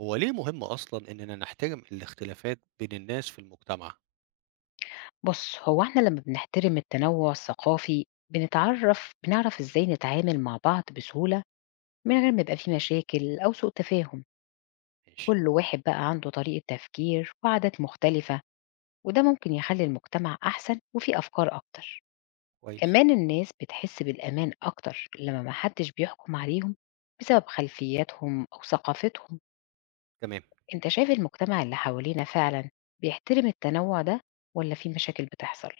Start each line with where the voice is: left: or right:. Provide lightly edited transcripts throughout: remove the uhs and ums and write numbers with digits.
right: هو ليه مهم أصلًا إننا نحترم الاختلافات بين الناس في المجتمع؟
left: بُص، هو إحنا لمّا بنحترم التنوُّع الثقافي، بنعرف إزاي نتعامل مع بعض بسهولة من غير ما يبقى في مشاكل أو سوء تفاهم.
right: ماشي،
left: كل واحد بقى عنده طريقة تفكير وعادات مختلفة، وده ممكن يخلّي المجتمع أحسن وفيه أفكار أكتر.
right: كويس،
left: كمان الناس بتحس بالأمان أكتر لمّا ما حدّش بيحكم عليهم بسبب خلفياتهم أو ثقافتهم.
right: تمام.
left: أنت شايف المجتمع اللي حوالينا فعلًا بيحترم التنوُع ده والّا في مشاكل بتحصل؟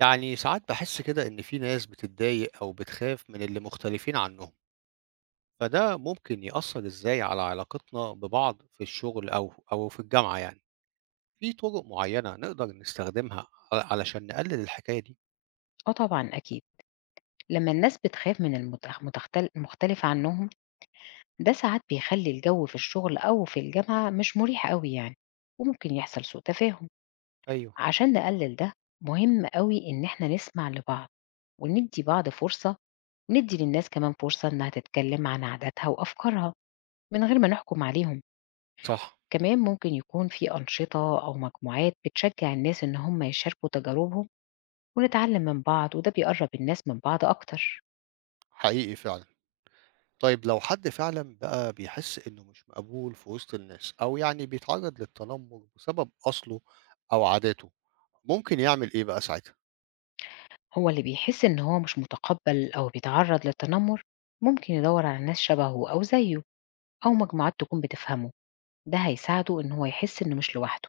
right: يعني ساعات باحس كده إن في ناس بتتضايق أو بتخاف من اللي مختلفين عنهم، فده ممكن يأثّر إزاي على علاقتنا ببعض في الشغل أو في الجامعة يعني؟ في طرق معيّنة نقدر نستخدمها علشان نقلل الحكاية دي؟
left: آه طبعًا أكيد. لما الناس بتخاف من المختلف عنهم، ده ساعات بيخلي الجو في الشغل أو في الجامعة مش مريح قوي يعني، وممكن يحصل سوء تفاهم.
right: أيوه،
left: عشان نقلل ده، مهم قوي إن احنا نسمع لبعض وندي بعض فرصة، وندي للناس كمان فرصة إنها تتكلم عن عاداتها وأفكارها من غير ما نحكم عليهم.
right: صح،
left: كمان ممكن يكون في أنشطة أو مجموعات بتشجع الناس إن هم يشاركوا تجاربهم ونتعلم من بعض، وده بيقرب الناس من بعض أكتر.
right: حقيقي فعلًا. طيب لو حد فعلًا بقى بيحس إنه مش مقبول في وسط الناس أو يعني بيتعرّض للتنمر بسبب أصله أو عاداته، ممكن يعمل إيه بقى ساعتها؟
left: هو اللي بيحس إن هو مش متقبل أو بيتعرض للتنمر، ممكن يدور على ناس شبهه أو زيه، أو مجموعات تكون بتفهمه. ده هيساعده إن هو يحس إنه مش لوحده.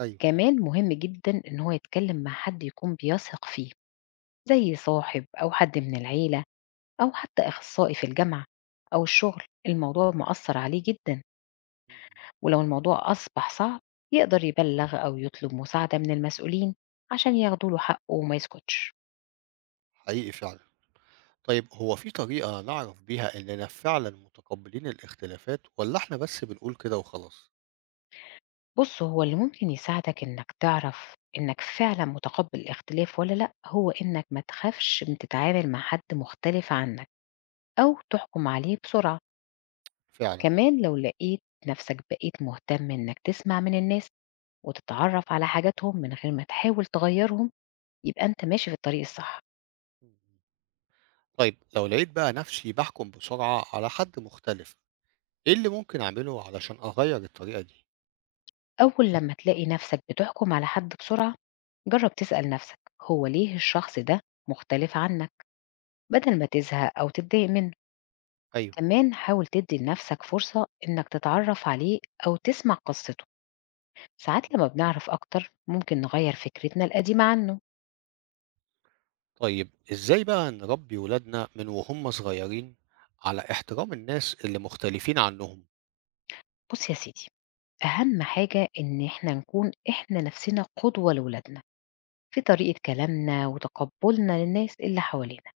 right: أيوه،
left: كمان مهم جدا إن هو يتكلم مع حد يكون بيثق فيه، زي صاحب أو حد من العيلة، أو حتى أخصائي في الجامعة أو الشغل. الموضوع مؤثر عليه جدا، ولو الموضوع أصبح صعب، يقدر يبلغ أو يطلب مساعدة من المسؤولين عشان ياخدوا له حقه وما يسكتش.
right: حقيقي فعلًا. طيب هو في طريقة نعرف بيها إننا فعلًا متقبلين الاختلافات والّا إحنا بس بنقول كده وخلاص؟
left: بُص، هو اللي ممكن يساعدك إنك تعرف إنك فعلًا متقبّل الاختلاف والّا لأ، هو إنك ما تخافش من تتعامل مع حد مختلف عنك أو تحكُم عليه بسرعة.
right: فعلًا آه.
left: كمان لو لقيت نفسك بقيت مهتم إنك تسمع من الناس وتتعرّف على حاجاتهم من غير ما تحاول تغيّرهم، يبقى أنت ماشي في الطريق الصح.
right: إمم، إمم. طيب لو لقيت بقى نفسي باحكم بسرعة على حد مختلف، إيه اللي ممكن أعمله علشان أغيّر الطريقة دي؟
left: أول لمّا تلاقي نفسك بتحكُم على حد بسرعة، جرّب تسأل نفسك هو ليه الشخص ده مختلف عنك، بدل ما تزهق أو تتضايق منه.
right: أيوه.
left: كمان حاول تدي لنفسك فرصة إنك تتعرف عليه أو تسمع قصته.
right: إمم،
left: ساعات
right: إمم.
left: لما بنعرف أكتر ممكن نغير فكرتنا القديمة عنه.
right: طيب إزاي بقى نربّي ولادنا من وهُم صغيرين على احترام الناس اللي مختلفين عنهم؟
left: بص يا سيدي، أهم حاجة إن إحنا نكون إحنا نفسنا قدوة لولادنا في طريقة كلامنا وتقبلنا للناس اللي حوالينا.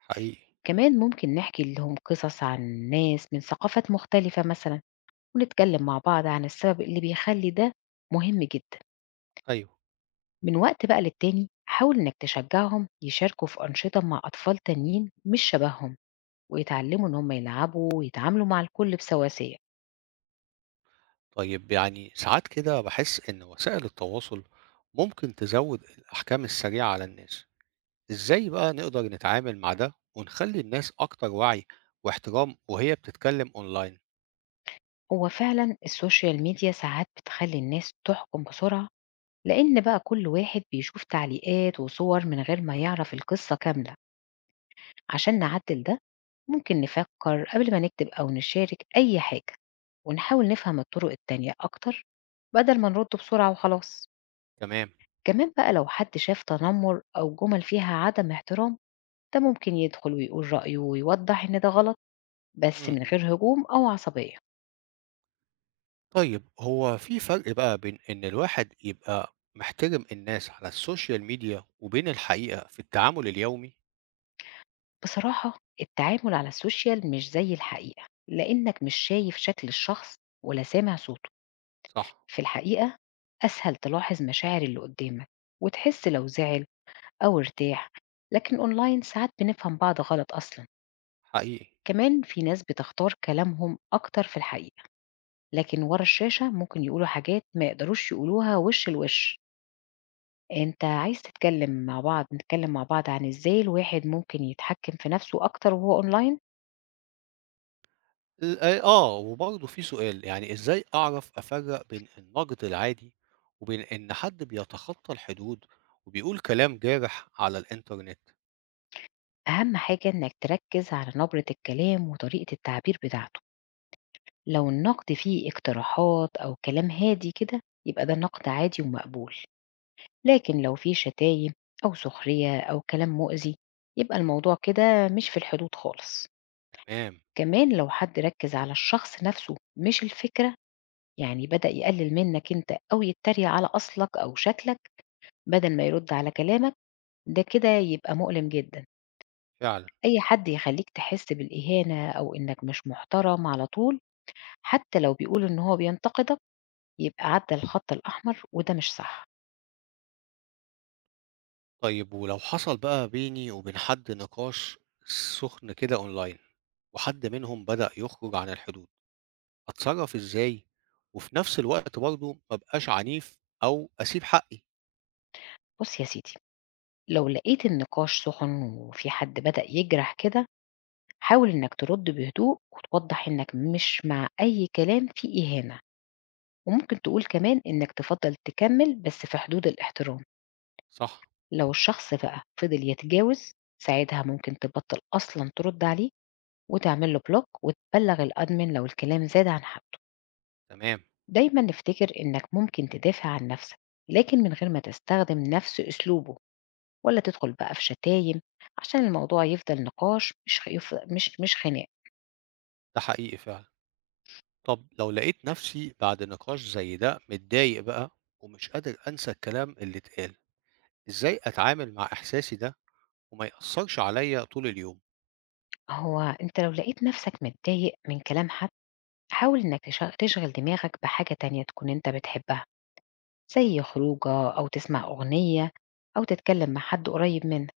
right: حقيقي.
left: كمان ممكن نحكي لهم قصص عن ناس من ثقافات مختلفة مثلا، ونتكلم مع بعض عن السبب اللي بيخلي ده مهم جدا.
right: أيوه.
left: من وقت بقى للتاني حاول إنك تشجعهم يشاركوا في أنشطة مع أطفال تانيين مش شبههم،
right: إمم.
left: ويتعلموا إن هم يلعبوا ويتعاملوا مع الكل بسواسية.
right: طيب يعني ساعات كده باحس إن وسائل التواصل ممكن تزود الأحكام السريعة على الناس، إزاي بقى نقدر نتعامل مع ده ونخلي الناس أكتر وعي واحترام وهي بتتكلم أونلاين؟
left: هو فعلا السوشيال ميديا ساعات بتخلي الناس تحكم بسرعة، لأن بقى كل واحد بيشوف تعليقات وصور من غير ما يعرف القصة كاملة. عشان نعدل ده، ممكن نفكر قبل ما نكتب أو نشارك أي حاجة، ونحاول نفهم الطرق التانية أكتر بدل ما نرد بسرعة وخلاص.
right: تمام.
left: كمان بقى لو حد شاف تنمر أو جمل فيها عدم احترام، ده ممكن يدخل ويقول رأيه ويوضح إن ده غلط، بس
right: إمم،
left: من
right: إمم.
left: غير هجوم أو عصبية.
right: طيب هو في فرق بقى بين إن الواحد يبقى محترم الناس على السوشيال ميديا وبين الحقيقة في التعامل اليومي؟
left: بصراحة التعامل على السوشيال مش زي الحقيقة، لأنك مش شايف شكل الشخص ولا سامع صوته.
right: صح،
left: في الحقيقة أسهل تلاحظ مشاعر اللي قدامك وتحس لو زعل أو ارتاح، لكن أونلاين ساعات بنفهم بعض غلط أصلا.
right: حقيقي.
left: كمان في ناس بتختار كلامهم أكتر في الحقيقة، لكن ورا الشاشة ممكن يقولوا حاجات ما يقدروش يقولوها وش لوش. أنت عايز تتكلم مع بعض، نتكلم مع بعض عن إزاي الواحد ممكن يتحكم في نفسه أكتر وهو أونلاين.
right: ال آه، وبرضه في سؤال، يعني إزاي أعرف أفرّق بين النقد العادي وبين إن حد بيتخطى الحدود وبيقول كلام جارح على الإنترنت؟
left: أهم حاجة إنك تركز على نبرة الكلام وطريقة التعبير بتاعته. لو النقد فيه اقتراحات أو كلام هادي كده، يبقى ده نقد عادي ومقبول، لكن لو فيه شتايم أو سخرية أو كلام مؤذي، يبقى الموضوع كده مش في الحدود خالص.
right: تمام،
left: كمان لو حد ركز على الشخص نفسه مش الفكرة، يعني بدأ يقلل منك أنت أو يتريق على أصلك أو شكلك بدل ما يرد على كلامك، ده كده يبقى مؤلم جدا.
right: فعلًا.
left: أي حد يخليك تحس بالإهانة أو إنك مش محترم على طول، حتى لو بيقول إن هو بينتقدك، يبقى عدى الخط الأحمر وده مش صح.
right: طيب ولو حصل بقى بيني وبين حد نقاش سُخن كده online وحد منهم بدأ يخرج عن الحدود، أتصرّف إزاي وفي نفس الوقت برضه ما أبقاش عنيف أو أسيب حقي؟
left: بص يا سيدي، لو لقيت النقاش سخن وفي حد بدأ يجرح كده، حاول إنك ترد بهدوء وتوضح إنك مش مع أي كلام فيه إهانة، وممكن تقول كمان إنك تفضل تكمل بس في حدود الاحترام.
right: صح،
left: لو الشخص بقى فضل يتجاوز، ساعتها ممكن تبطل أصلا ترد عليه، وتعمل له بلوك وتبلغ الأدمن لو الكلام زاد عن حده.
right: تمام،
left: دايما نفتكر إنك ممكن تدافع عن نفسك، لكن من غير ما تستخدم نفس أسلوبه، ولا تدخل بقى في شتايم، عشان الموضوع يفضل نقاش مش خيف مش مش خناق.
right: ده حقيقي فعلًا. طب لو لقيت نفسي بعد نقاش زي ده متضايق بقى ومش قادر أنسى الكلام اللي اتقال، إزاي أتعامل مع إحساسي ده وما يأثرش عليا طول اليوم؟
left: هو انت لو لقيت نفسك متضايق من كلام حد، حاول انك تشغل دماغك بحاجة تانية تكون انت بتحبها، زي خروجة أو تسمع أغنية، أو تتكلم مع حد قريب منك.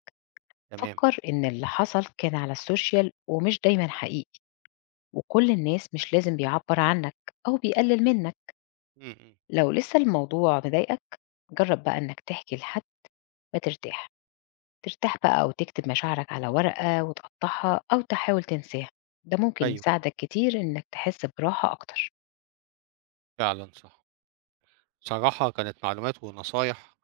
right: تمام.
left: فكر إن اللي حصل كان على السوشيال ومش دايما حقيقي، وكل الناس مش لازم بيعبر عنك أو بيقلل منك.
right: إمم، إمم.
left: لو لسه الموضوع مضايقك، جرب بقى إنك تحكي لحد ما ترتاح ترتاح بقى، أو تكتب مشاعرك على ورقة وتقطعها أو تحاول تنساها. ده ممكن
right: أيوه،
left: يساعدك كتير إنك تحس براحة أكتر.
right: فعلًا صح. بصراحة كانت معلومات ونصايح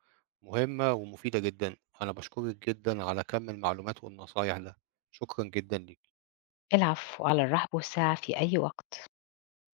right: مهمة ومفيدة جدًا. أنا باشكرِك جدًا على كم المعلومات والنصايح ده. شكرًا جدًا ليكِ.
left: العفو، على الرحب والسعة في أي وقت.